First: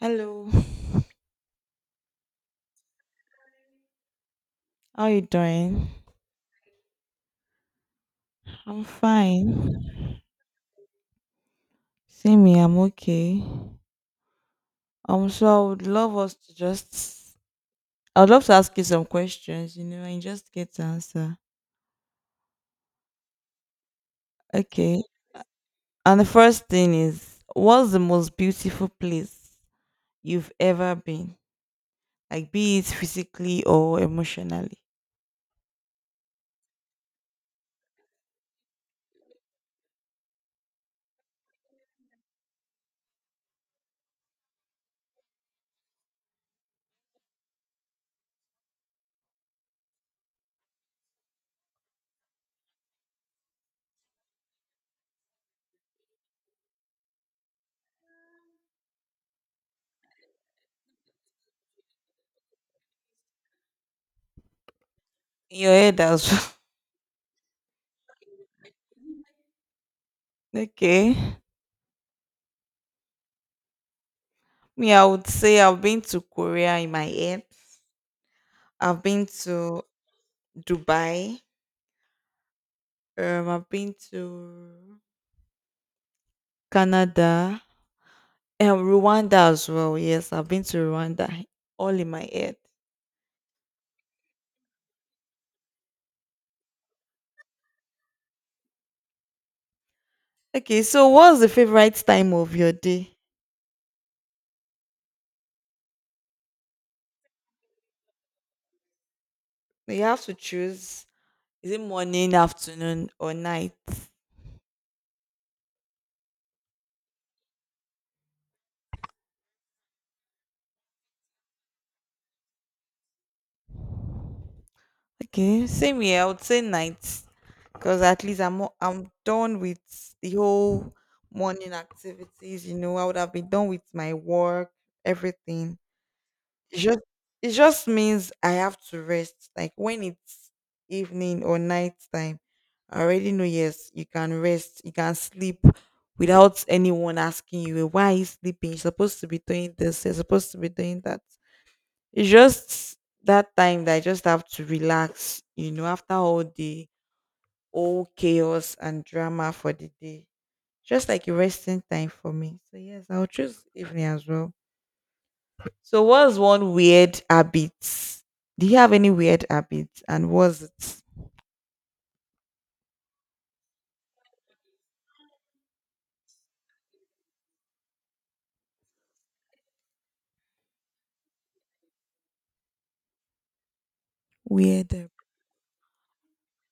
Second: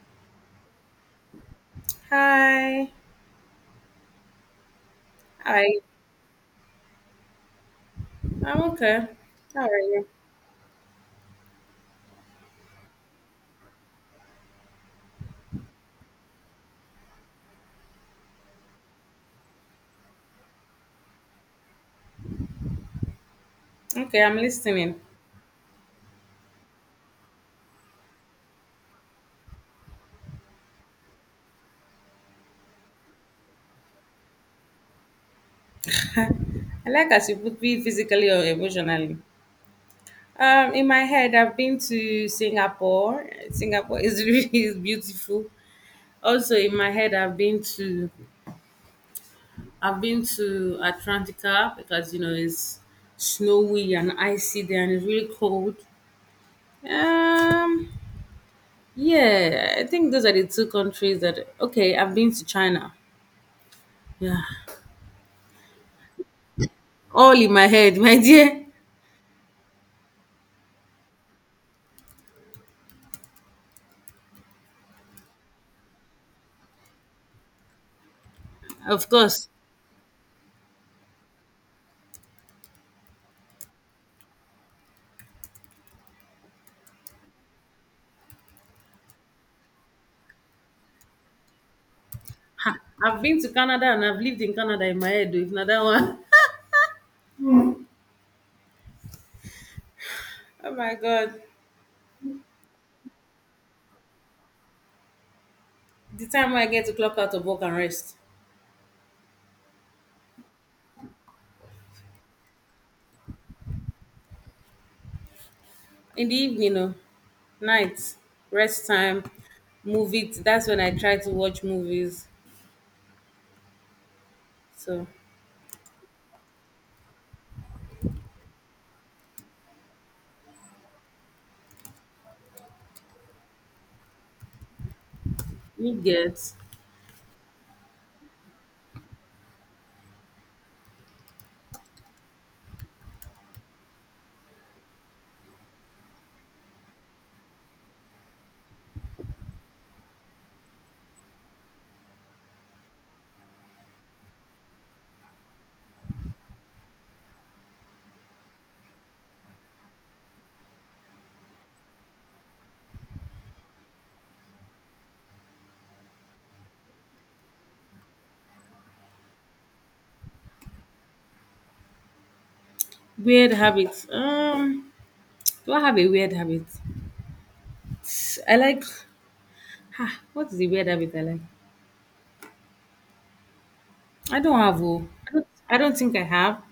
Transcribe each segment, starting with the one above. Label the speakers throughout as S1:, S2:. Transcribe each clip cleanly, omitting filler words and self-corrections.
S1: Hello,
S2: Hi.
S1: how you
S2: Hi.
S1: doing?
S2: I'm
S1: I'm
S2: okay. How are
S1: fine.
S2: you?
S1: See me, I'm okay. So I would love us to just, I would love to ask you some questions, you know, and just get to answer.
S2: Okay, I'm listening.
S1: Okay. And the first thing is, what's the most beautiful place you've ever been? Like, be it physically or emotionally.
S2: I like as you put me physically or emotionally. In my head, I've been to Singapore. Singapore is really is beautiful. Also, in my head, I've been to Atlantica because you know it's snowy and icy there and it's really cold. Um, yeah, I think those are the two countries that. Okay, I've been to China. Yeah,
S1: In your head as well.
S2: all in my head, my dear.
S1: Okay. Me, I would say I've been to Korea in my head. I've
S2: Of
S1: been
S2: course.
S1: to Dubai. I've been to Canada, and Rwanda as well. Yes, I've been to Rwanda. All in my head.
S2: Ha, I've been to Canada and I've lived in Canada in my head, though, if not that one. Oh
S1: Okay,
S2: my
S1: so
S2: God.
S1: what's the favorite time of your day?
S2: The time when I get to clock out of work and rest.
S1: You have to choose. Is it morning, afternoon, or night?
S2: In the evening, no. Night. Rest time. Movie. That's when I try to watch movies. So,
S1: Okay, same here. I would say night, because at least I'm done with the whole morning activities. You know, I would have been done with my work, everything.
S2: you get
S1: It just it just means I have to rest. Like when it's evening or night time. I already know, yes, you can rest, you can sleep without anyone asking you, why are you sleeping? You're supposed to be doing this, you're supposed to be doing that. It's just that time that I just have to relax, you know, after all chaos and drama for the day. Just like a resting time for me. So yes, I'll choose evening as well. So what's one weird habit? Do you have any weird habits? And what's it?
S2: weird habits. Do I have a weird habit? I like, ha, what is the weird habit I like? I don't have,
S1: Weird
S2: oh.
S1: hab-
S2: I don't think I have.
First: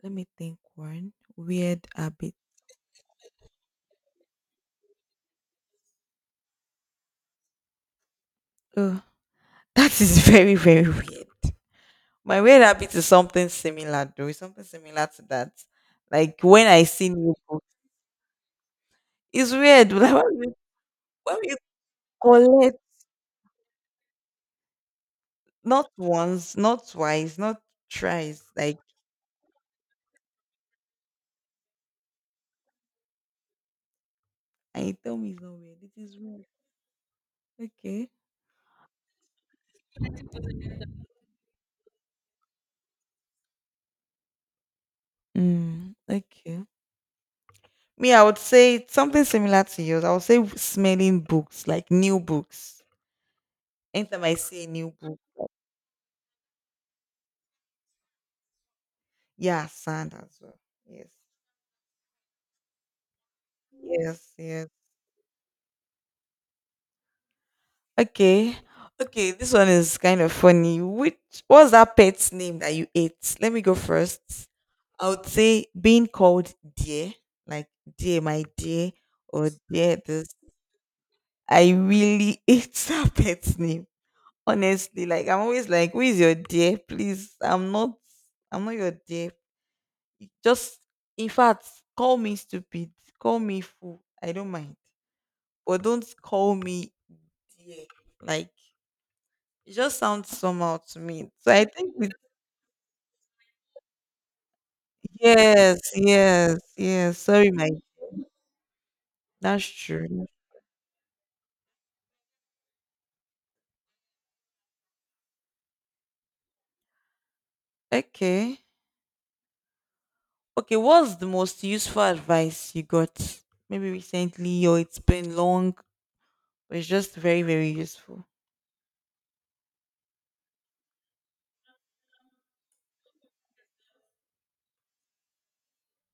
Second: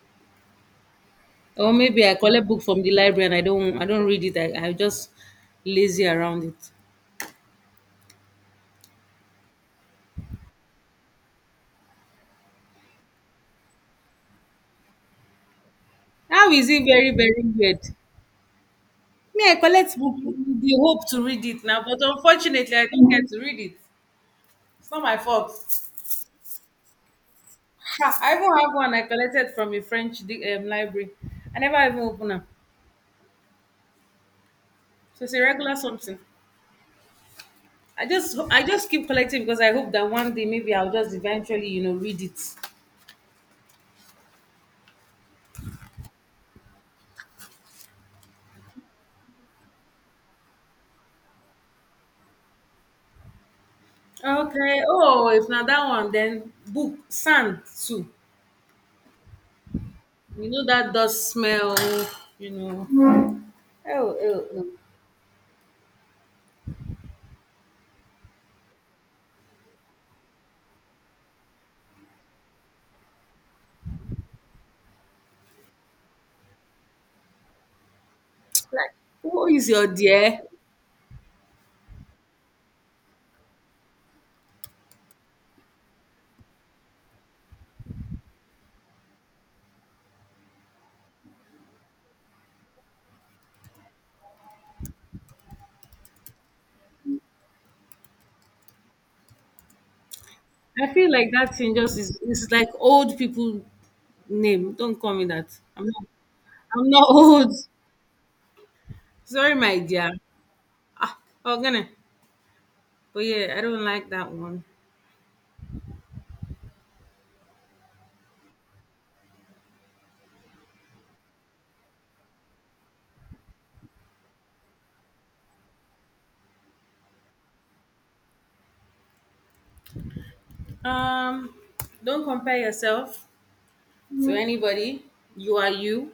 S1: Let me think one.
S2: Or
S1: Weird
S2: maybe I
S1: habit.
S2: collect book from the library and I don't read it. I just lazy around it.
S1: Oh. That is very, very weird. My weird habit is something similar, though. It's something similar to that. Like
S2: How
S1: when
S2: is it
S1: I see
S2: very,
S1: new
S2: very
S1: books,
S2: weird? Me,
S1: it's
S2: I
S1: weird.
S2: collect book
S1: Like
S2: with the hope to
S1: when
S2: read
S1: you,
S2: it now, but
S1: when you
S2: unfortunately
S1: collect,
S2: I don't get to read it. It's not my fault.
S1: not once, not twice, not
S2: Ha, I
S1: thrice.
S2: even have
S1: Like,
S2: one I collected from a French library. I never even open it.
S1: I tell
S2: So
S1: me
S2: it's a
S1: it's not
S2: regular
S1: weird. It
S2: something.
S1: is weird. Okay.
S2: I just keep collecting because I hope that one day maybe I'll just eventually, read it.
S1: Mm, okay. Me, I would say something similar to yours. I would say smelling books, like new books. Anytime I see a
S2: Okay.
S1: new book,
S2: Oh, if not that one, then book sand too.
S1: yeah, sand as
S2: You
S1: well.
S2: know that
S1: Yes.
S2: does smell, you know. Oh,
S1: Yes,
S2: oh, oh.
S1: yes. Okay. Okay, this one is kind of funny. Which What's that pet's name that you ate? Let me go first. I would say being called dear, like dear my dear
S2: Like, who
S1: or
S2: is your
S1: dear this.
S2: dear?
S1: I really ate that pet's name. Honestly, like I'm always like, who is your dear? Please, I'm not your dear. Just in fact, call me stupid. Call me fool. I don't mind. But don't call me dear. Like it just sounds somehow
S2: I
S1: to
S2: feel like
S1: me. So
S2: that
S1: I
S2: thing
S1: think
S2: just
S1: with
S2: is it's like old people name. Don't call me that.
S1: yes,
S2: I'm not
S1: yes,
S2: I'm not
S1: yes. Sorry,
S2: old.
S1: my
S2: Sorry,
S1: That's
S2: my dear.
S1: true.
S2: Ah, oh gonna. But yeah, I don't like that one.
S1: Okay. Okay, what's the most useful advice you got? Maybe recently or it's been long. But it's just very, very useful.
S2: Um don't compare yourself to anybody. You are you.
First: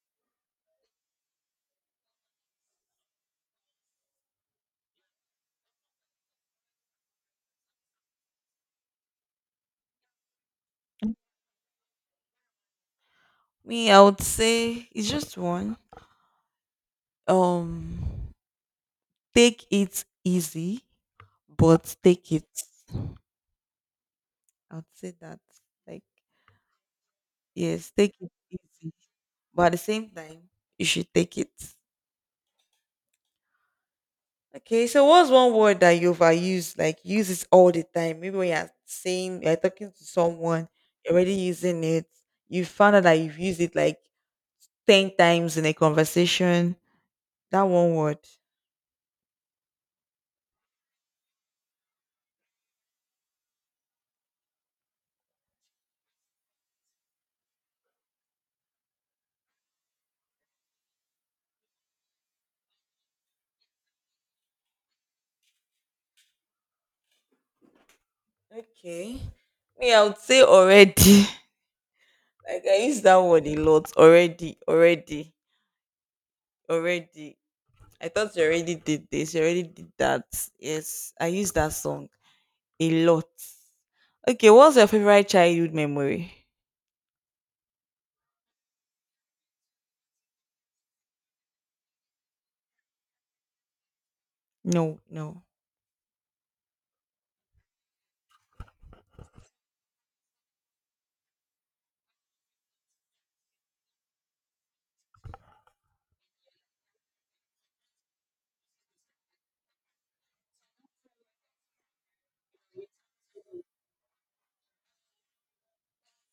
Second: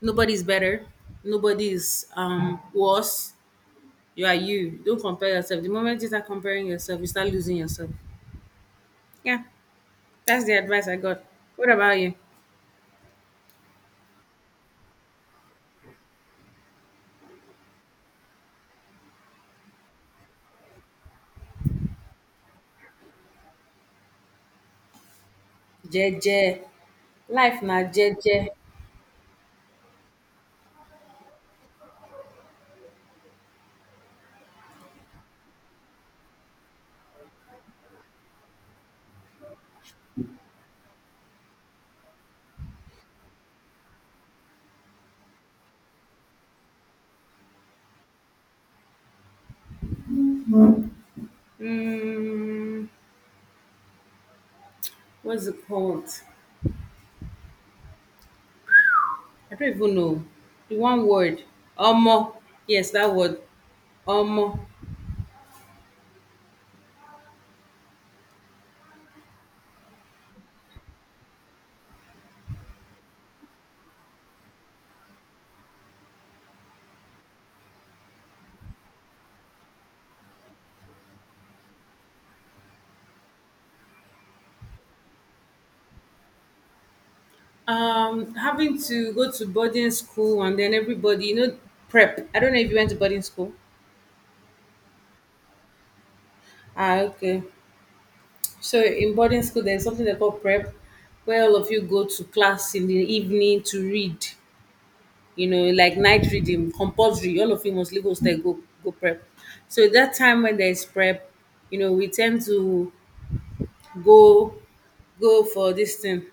S2: Nobody's better. Nobody's worse. You are you. Don't compare yourself. The moment you start comparing yourself, you start losing yourself. Yeah, that's the advice I got. What about you?
S1: Me, I would say it's just one. Um Take it easy, but take it. I would say that. Like,
S2: Jeje. Life na
S1: yes, take it
S2: jeje.
S1: easy, but at the same time, you should take it. Okay, so what's one word that you overuse? Like you use it all the time. Maybe when you're talking to someone, you're already using it. You found out that you've used it like 10 times in a conversation. That one word.
S2: Mm, what's it called? I don't even know. The one word. Omo. Yes, that word. Omo.
S1: Okay. Me, I would say already. Like I use that word a lot. Already, already, already. I thought you already did this, you already did that. Yes. I use that song a lot. Okay, what's your favorite childhood memory?
S2: Having to go to boarding school and then everybody, prep. I don't know if you went to boarding school.
S1: No, no.
S2: Ah, okay. So in boarding school, there's something they call prep, where all of you go to class in the evening to read. You know, like night reading, compulsory. All of you must leave hostel go prep. So that time when there is prep, you know, we tend to go go for this thing.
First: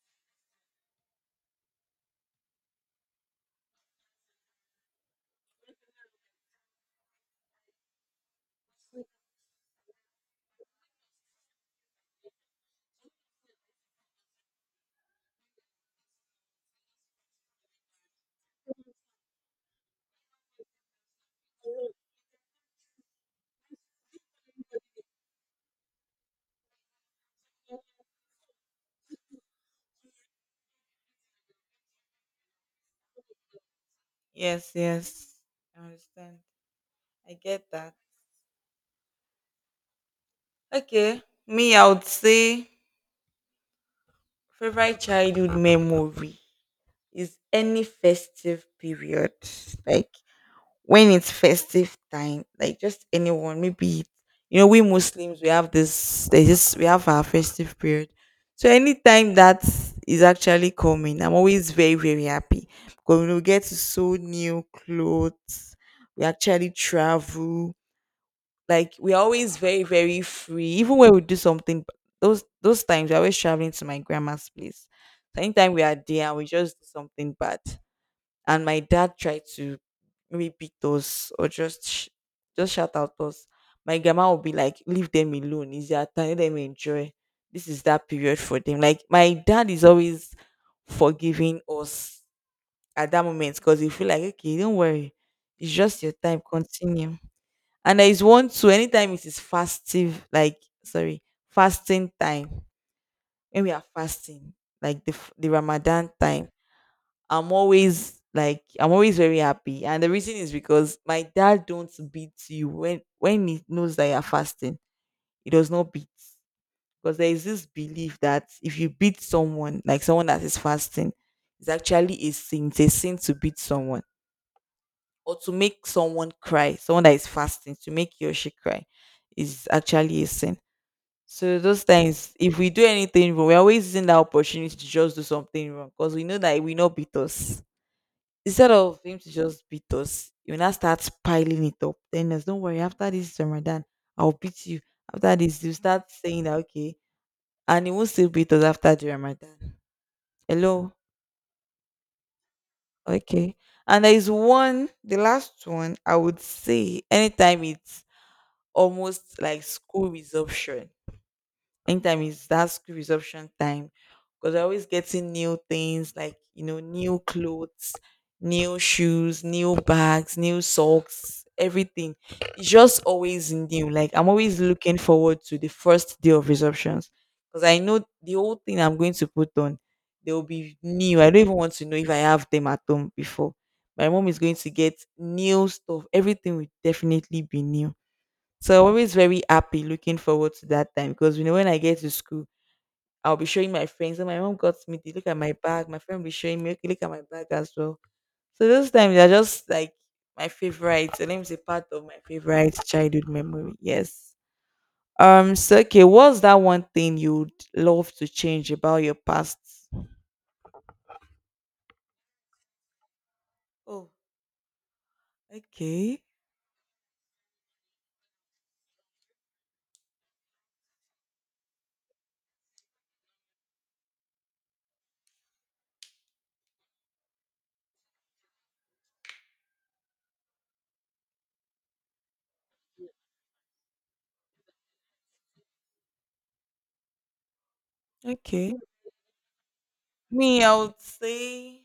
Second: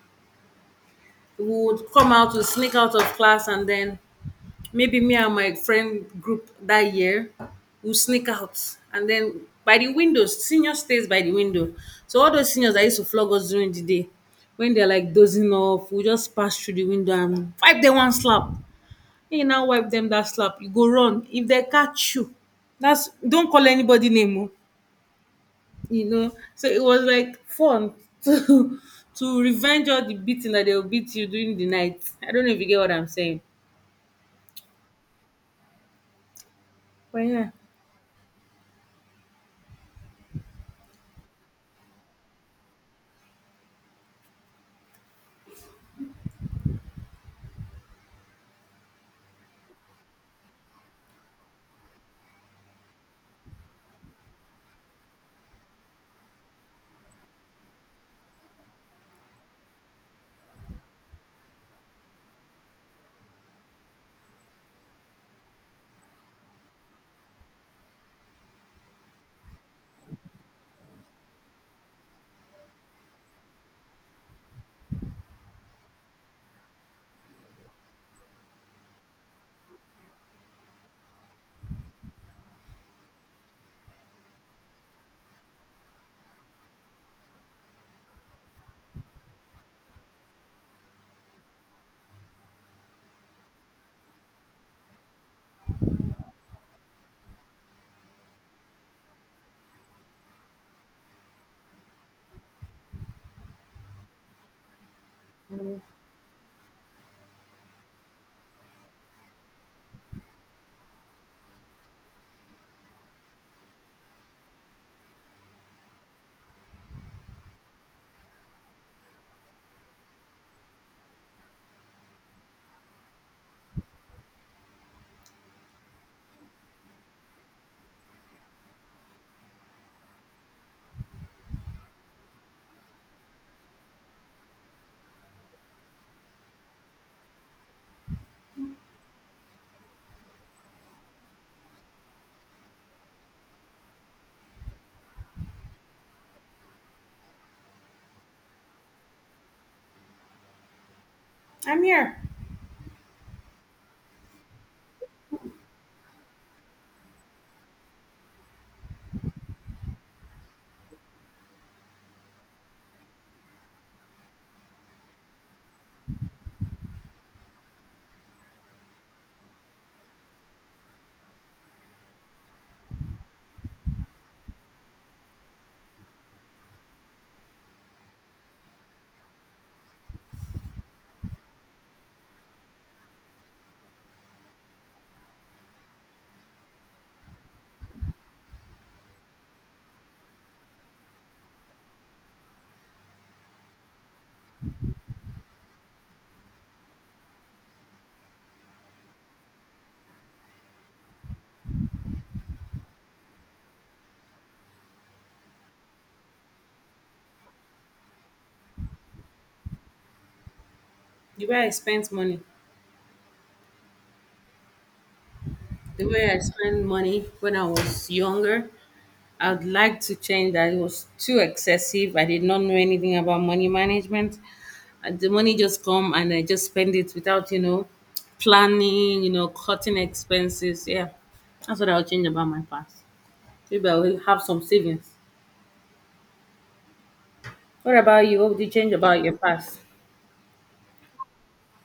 S2: We would come out, to sneak out of class, and then maybe me and my friend group that year will sneak out and then by the windows. Senior stays by the window so all those seniors that used to flog us during the day when they're like dozing off we just pass through the window and fight them one slap. Make you now wipe dem dat slap, you go run. If dem catch you, that's don't call anybody name oh, you know. So it was like fun to to revenge all the beating that they will beat you during the night. I don't know if you get what I'm saying.
S1: Yes, yes. I understand.
S2: But
S1: I
S2: yeah,
S1: get that. Okay. Me, I would say favorite childhood memory is any festive period. Like when it's festive time, like just anyone, maybe you know, we Muslims we have this, there's this we have our festive period. So anytime that is actually coming, I'm always very, very happy. Because we get to sew new clothes, we actually travel. Like we're always very, very free. Even when we do something those times we're always traveling to my grandma's place. So anytime we are there and we just do something bad and my dad tried to maybe beat us or just shout out us, my grandma would be like, leave them alone, it's their time, let them enjoy, this is that period for them. Like my dad is always forgiving us at that moment because he feel like, okay, don't worry, it's just your time, continue. And there is one too, anytime it is fastive, like sorry, fasting time, when we are fasting, like the ramadan time, I'm always like, I'm always very happy. And the reason is because my dad don't beat you when he knows that you're fasting. He does not beat. Because there is this belief that if you beat someone, like someone that is fasting, it's actually a sin. It's a sin to beat someone or to make someone cry. Someone that is fasting, to make you or she cry is actually a sin. So those times, if we do anything wrong, we're always using that opportunity to just do something wrong because we know that it will not beat us, instead of him to just beat us, you now start piling it up. Then us, don't worry, after this Ramadan, I'll beat you. After this, you start saying that, okay, and he won't still beat us after the Ramadan. Hello,
S2: I'm here.
S1: okay. And there is one, the last one I would say, anytime it's almost like school resumption, anytime is that school resumption time, because we're always getting new things, like you know, new clothes, new shoes, new bags, new socks, everything. It's just always new. Like I'm always looking forward to the first day of resumptions, because I know the whole thing I'm going to put on, they will be new. I don't even want to know if I have them at home before, my mom is going to get new stuff, everything will definitely be new. So I'm always very happy looking forward to that time, because you know, when I get to school, I'll be showing my friends. And my mom got me the look at my bag. My friend will be showing me, okay, look at my bag as well. So those times are just like my favorite. So let me say part of my favorite childhood memory. Yes. So okay, what's that one thing you'd love to change about your past?
S2: The way I spent money,
S1: Oh,
S2: the
S1: okay,
S2: way I spent money when I was younger, I'd like to change that. It was too excessive. I did not know anything about money management. And the money just come and I just spend it without, planning, cutting expenses. Yeah, that's what I'll change about my past. Maybe I will have some savings. What about you? What would you
S1: okay.
S2: change about your past?
S1: Me, I would say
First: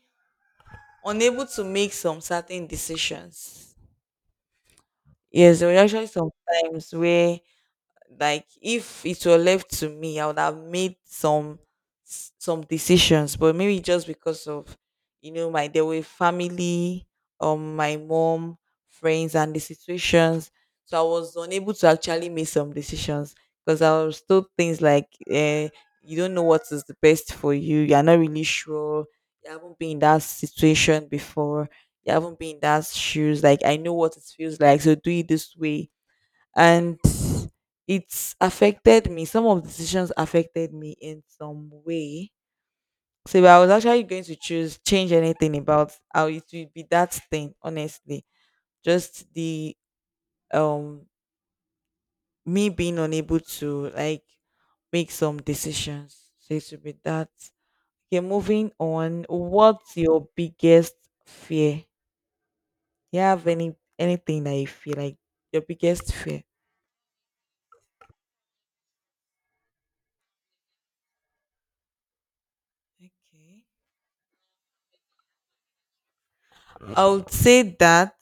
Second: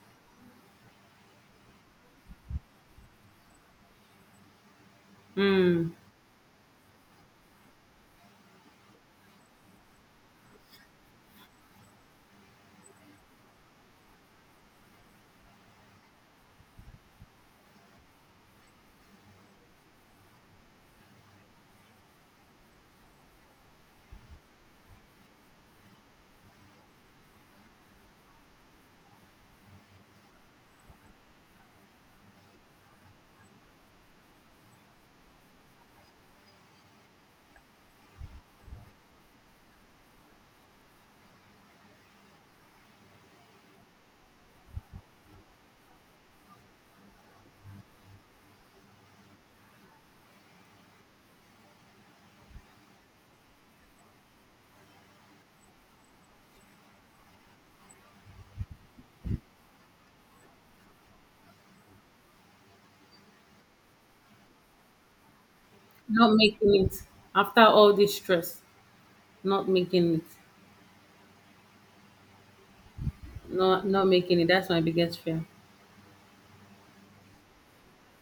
S1: unable to make some certain decisions. Yes, there were actually some times where, like if it were left to me, I would have made some decisions, but maybe just because of, you know, my there were family, my mom, friends, and the situations, so I was unable to actually make some decisions because I was told things like, eh, you don't know what is the best for you, you are not really sure, you haven't been in that situation before, you haven't been in that shoes. Like I know what it feels like, so do it this way, and it's affected me. Some of the decisions affected me in some way. So if I was actually going to choose change anything about how, it would be that thing, honestly. Just the um me being unable to like make some decisions. So it should be that. Okay, moving on. What's your biggest fear? Do you have anything that you feel like your biggest
S2: Not
S1: fear?
S2: making it after all this stress. Not making it.
S1: Okay.
S2: Not making it. That's my biggest fear.
S1: I would say that,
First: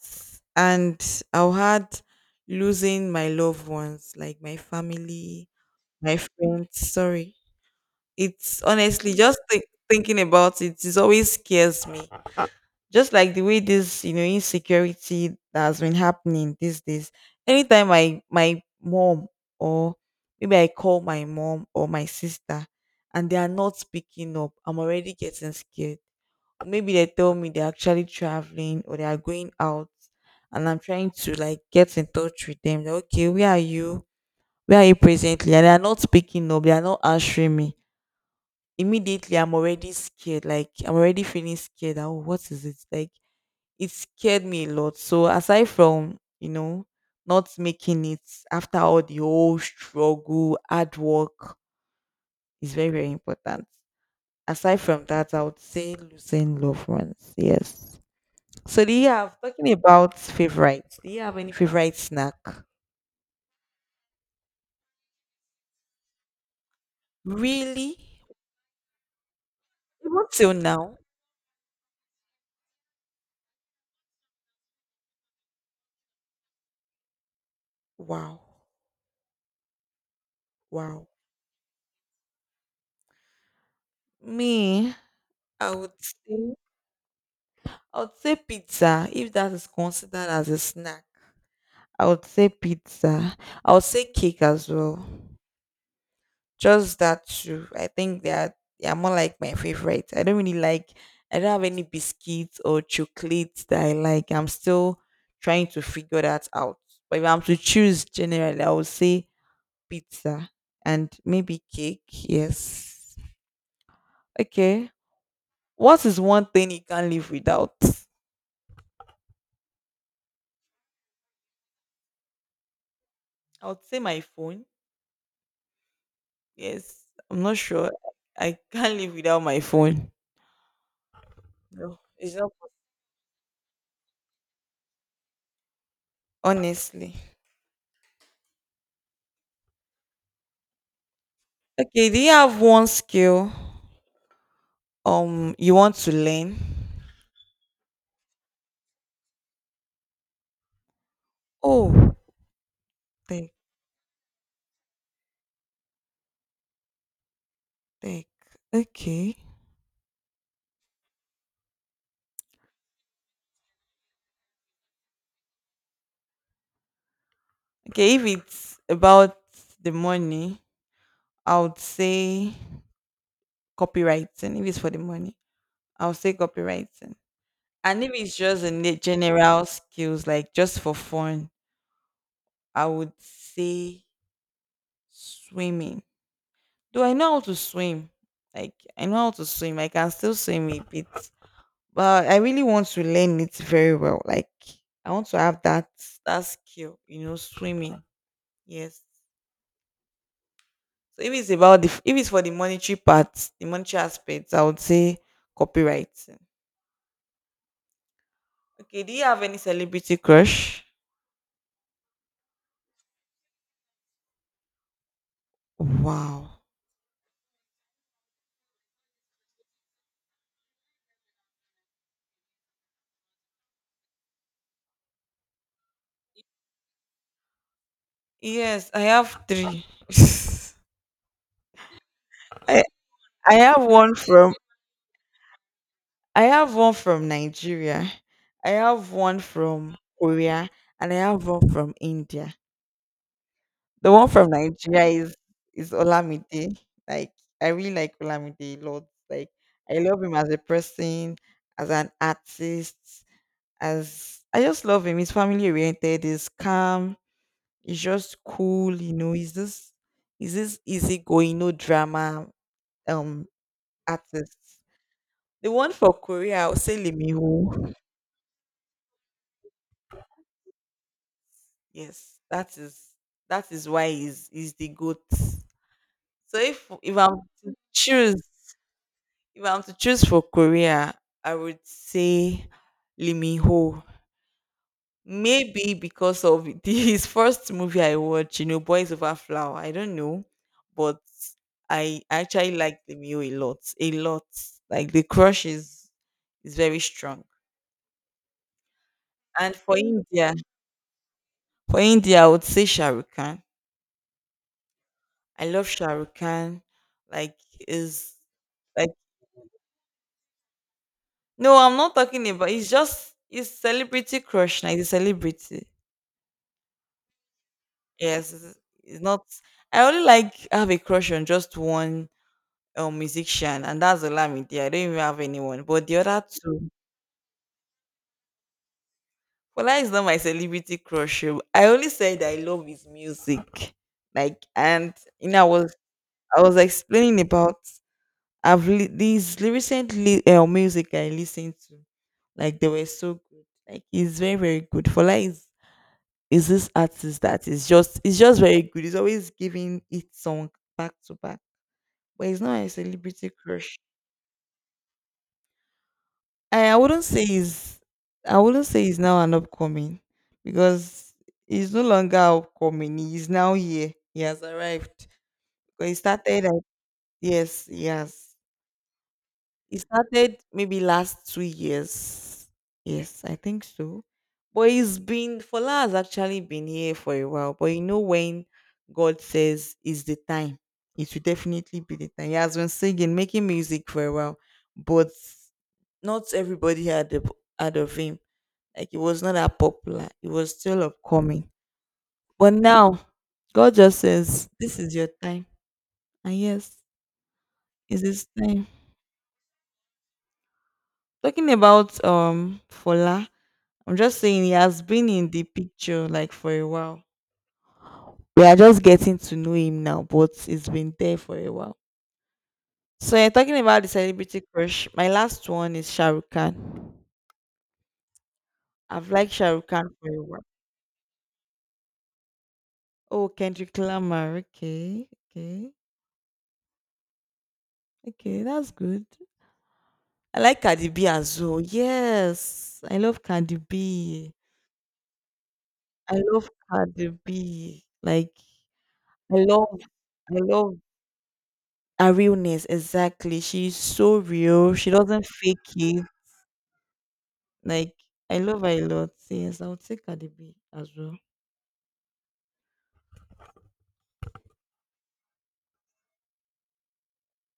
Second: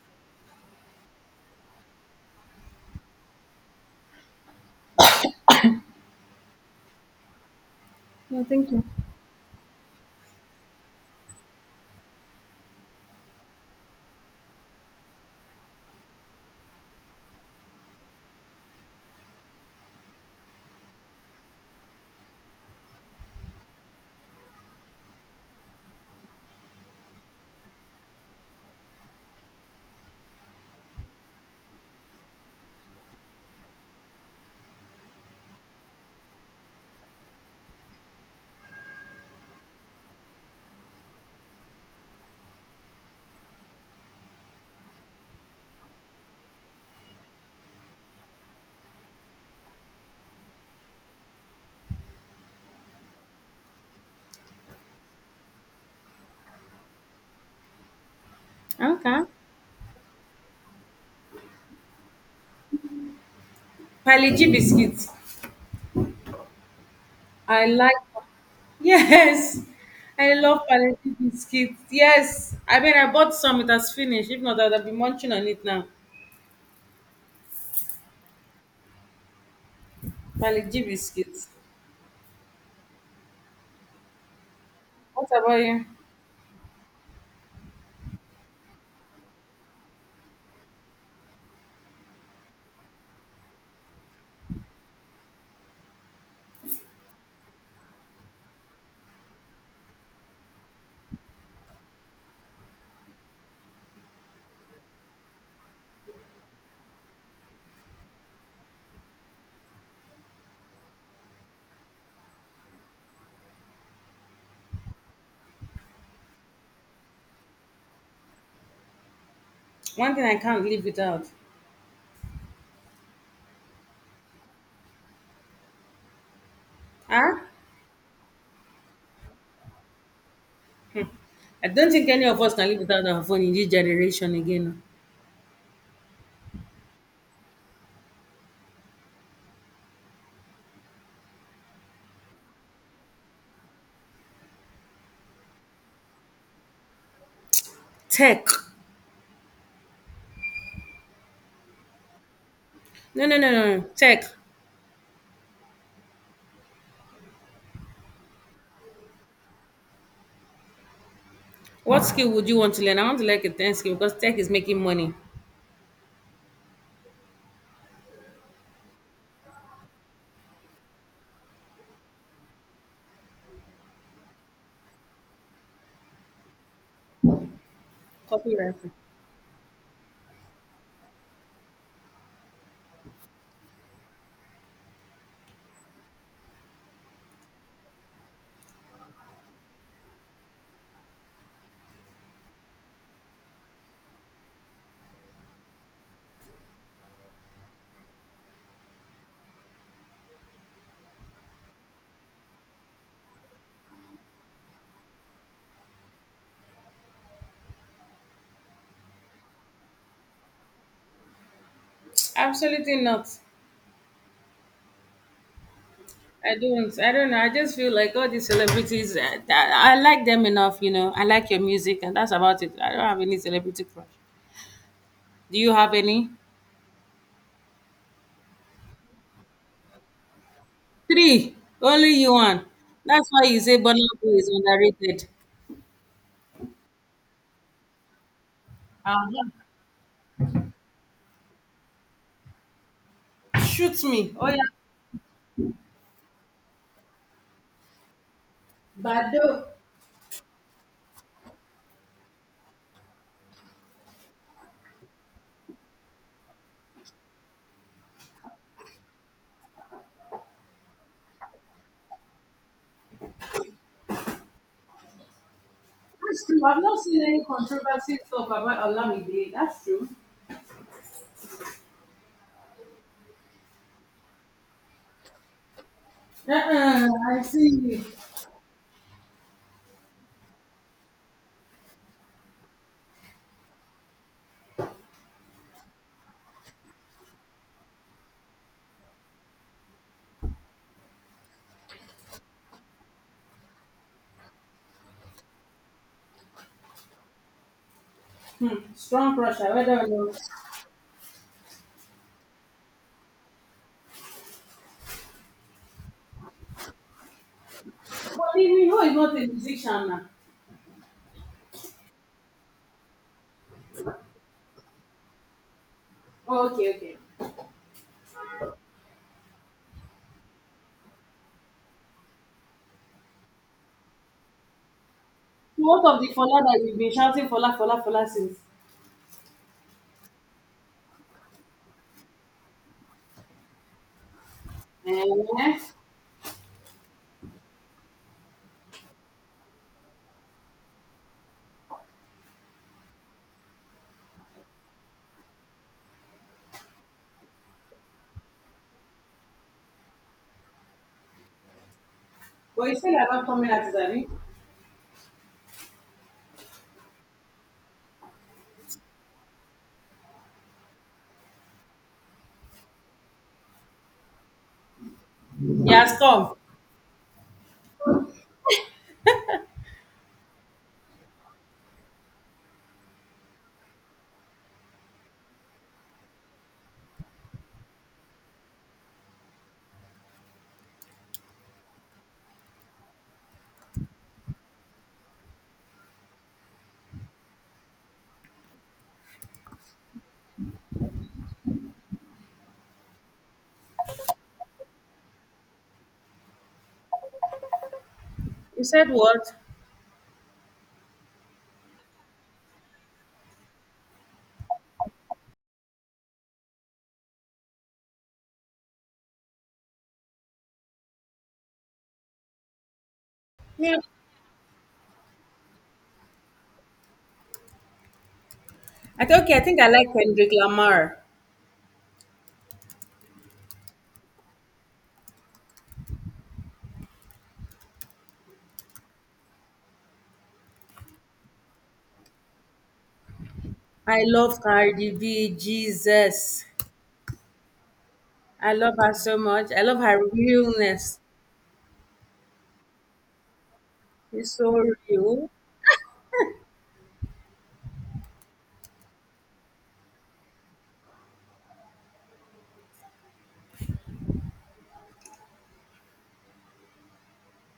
S1: and I'll add losing my loved ones, like my family, my friends. Sorry,
S2: No,
S1: it's
S2: thank you.
S1: honestly thinking about it. It always scares me. Just like the way this, you know, insecurity that has been happening these days. Anytime I my mom or maybe I call my mom or my sister, and they are not picking up, I'm already getting scared. Maybe they tell me they're actually traveling or they are going out, and I'm trying to like get in touch with them. Like, okay, where are you? Where are you presently? And they are not picking up, they are not answering me. Immediately I'm already scared. Like I'm already feeling scared, that, oh, what is it? Like it scared me a lot. So aside from, you know, not making it after all the whole struggle, hard work is very, very important. Aside from that, I would say losing loved ones. Yes. So do you
S2: Okay.
S1: have, talking about favorites, do you have any favorite snack?
S2: Pali G biscuits. I
S1: Really?
S2: like yes.
S1: Even
S2: I
S1: till
S2: love
S1: now?
S2: palliative biscuits. Yes. I mean I bought some, it has finished. If not, I'd have been munching on it now.
S1: Wow.
S2: Palliative
S1: Wow.
S2: biscuits.
S1: Me,
S2: What about
S1: I
S2: you?
S1: would say I would say pizza, if that is considered as a snack. I would say pizza. I would say cake as well. Just that too. I think they are more like my favorite. I don't have any biscuits or chocolates that I like. I'm still trying to figure that out. But if I'm to choose generally, I would say pizza and maybe cake. Yes. Okay. What is one thing you can't live without?
S2: One thing I can't live without.
S1: I would say my phone. Yes.
S2: Huh?
S1: I'm not sure. I can't live without my phone.
S2: I don't
S1: No,
S2: think any
S1: it's
S2: of
S1: not
S2: us can live without our phone in this generation again.
S1: honestly. Okay, do you have one skill you want to learn?
S2: Tech.
S1: Oh,
S2: No, no, no,
S1: tech,
S2: no, no. Tech.
S1: tech. Okay.
S2: What skill would you want to learn? I want to learn a 10 skill because tech is making money.
S1: Okay, if it's about the money, I would say copywriting. If it's for the money, I would say copywriting. And if it's just a
S2: Copywriting.
S1: general skills, like just for fun, I would say swimming. Do I know how to swim, like I know how to swim, I can still swim a bit, but I really want to learn it very well. Like I want to have that skill, you know, swimming. Yes. So if it's for the monetary part, the monetary aspects, I would say copyright. Okay, do you have any celebrity crush?
S2: Absolutely not. I
S1: Wow.
S2: don't. I don't know. I just feel like all these celebrities. That I like them enough, you know. I like your music, and that's about it. I don't have any celebrity crush. Do you have any?
S1: Yes, I have three.
S2: Three. Only you one.
S1: I
S2: That's why
S1: I
S2: you say
S1: have
S2: Burna
S1: one
S2: Boy is
S1: from
S2: underrated.
S1: I have one from Nigeria. I have one
S2: Uh-huh.
S1: from Korea and I have one from India.
S2: Shoot
S1: The one
S2: me. Oh
S1: from
S2: yeah.
S1: Nigeria is Olamide. Like I really like Olamide a lot.
S2: But
S1: Like I love him as a person, as an artist, as I just love him. He's family oriented, he's calm, he's just cool, you know, he's this easygoing, no drama um artist. The one for
S2: that's
S1: Korea,
S2: true.
S1: I'll
S2: I've
S1: say
S2: not seen
S1: Lee.
S2: any controversy stuff about Olamide. That's true.
S1: Yes, that is why he's the goat. So if
S2: Uh-uh,
S1: if I'm
S2: I see
S1: to
S2: you.
S1: choose If I'm to choose for Korea, I would say Lee Min Ho. Maybe because of his first movie I watched, you know, Boys Over Flower. I don't know, but I actually like Lee Min Ho a lot, a lot. Like the crush is very strong.
S2: Hmm. Strong pressure.
S1: And
S2: Whether or not.
S1: For India, I would say Shah Rukh Khan. I love Shah Rukh Khan. Like is
S2: But even who
S1: like
S2: is not a musician now?
S1: no, I'm not talking about. It's just it's celebrity crush. Like the celebrity.
S2: Oh, okay, okay.
S1: Yes, it's not. I only like have a crush on just one musician, and that's Olamide. I don't even have anyone,
S2: Most
S1: but the
S2: of the
S1: other
S2: Fola that
S1: two.
S2: you've been shouting Fola, Fola, Fola since?
S1: Ola is not my celebrity crush. Oh. I only said I love his music, like, and you know,
S2: Eh?
S1: I was explaining about I've these recently music I listened to, like they were so good. Like he's very very good. Fola is this artist that is just very good. He's always giving each song back to back but he's not a
S2: But you said about
S1: celebrity
S2: coming at
S1: crush.
S2: Zani.
S1: I wouldn't say he's I wouldn't say he's now an upcoming because he's no longer upcoming. He's now here. He has arrived.
S2: He
S1: But he
S2: has come.
S1: started at, yes, yes. He started maybe last 2 years. Yes, I think so. But he's been Fola has actually been here for a while. But you know when God says is the time. It will definitely be the time. He has been singing, making music for a while. But not everybody had the, heard of him. Like it was not that popular. It was still upcoming. But now God just says, "This is your time." And yes, it is
S2: You
S1: time.
S2: said what?
S1: Talking about Fola, I'm just saying he has been in the picture like for a while. We are just getting to know him now, but it's been there for a while. So yeah, talking
S2: Yeah.
S1: about the celebrity crush, my last one is Shahrukh Khan.
S2: I
S1: I've
S2: think,
S1: liked
S2: okay, I think
S1: Shahrukh
S2: I like
S1: Khan for a
S2: Kendrick
S1: while.
S2: Lamar.
S1: Oh, Kendrick Lamar. Okay, okay, okay. That's good. I like Cardi B as well. Yes, I love Cardi
S2: I
S1: B.
S2: love Cardi B,
S1: I
S2: Jesus.
S1: love Cardi B. Like
S2: I love her so
S1: I
S2: much. I love
S1: love,
S2: her
S1: I love
S2: realness.
S1: her realness. Exactly. She's so
S2: She's
S1: real.
S2: so
S1: She doesn't
S2: real.
S1: fake it. Like I love her a lot. Yes, I would say Cardi B as well.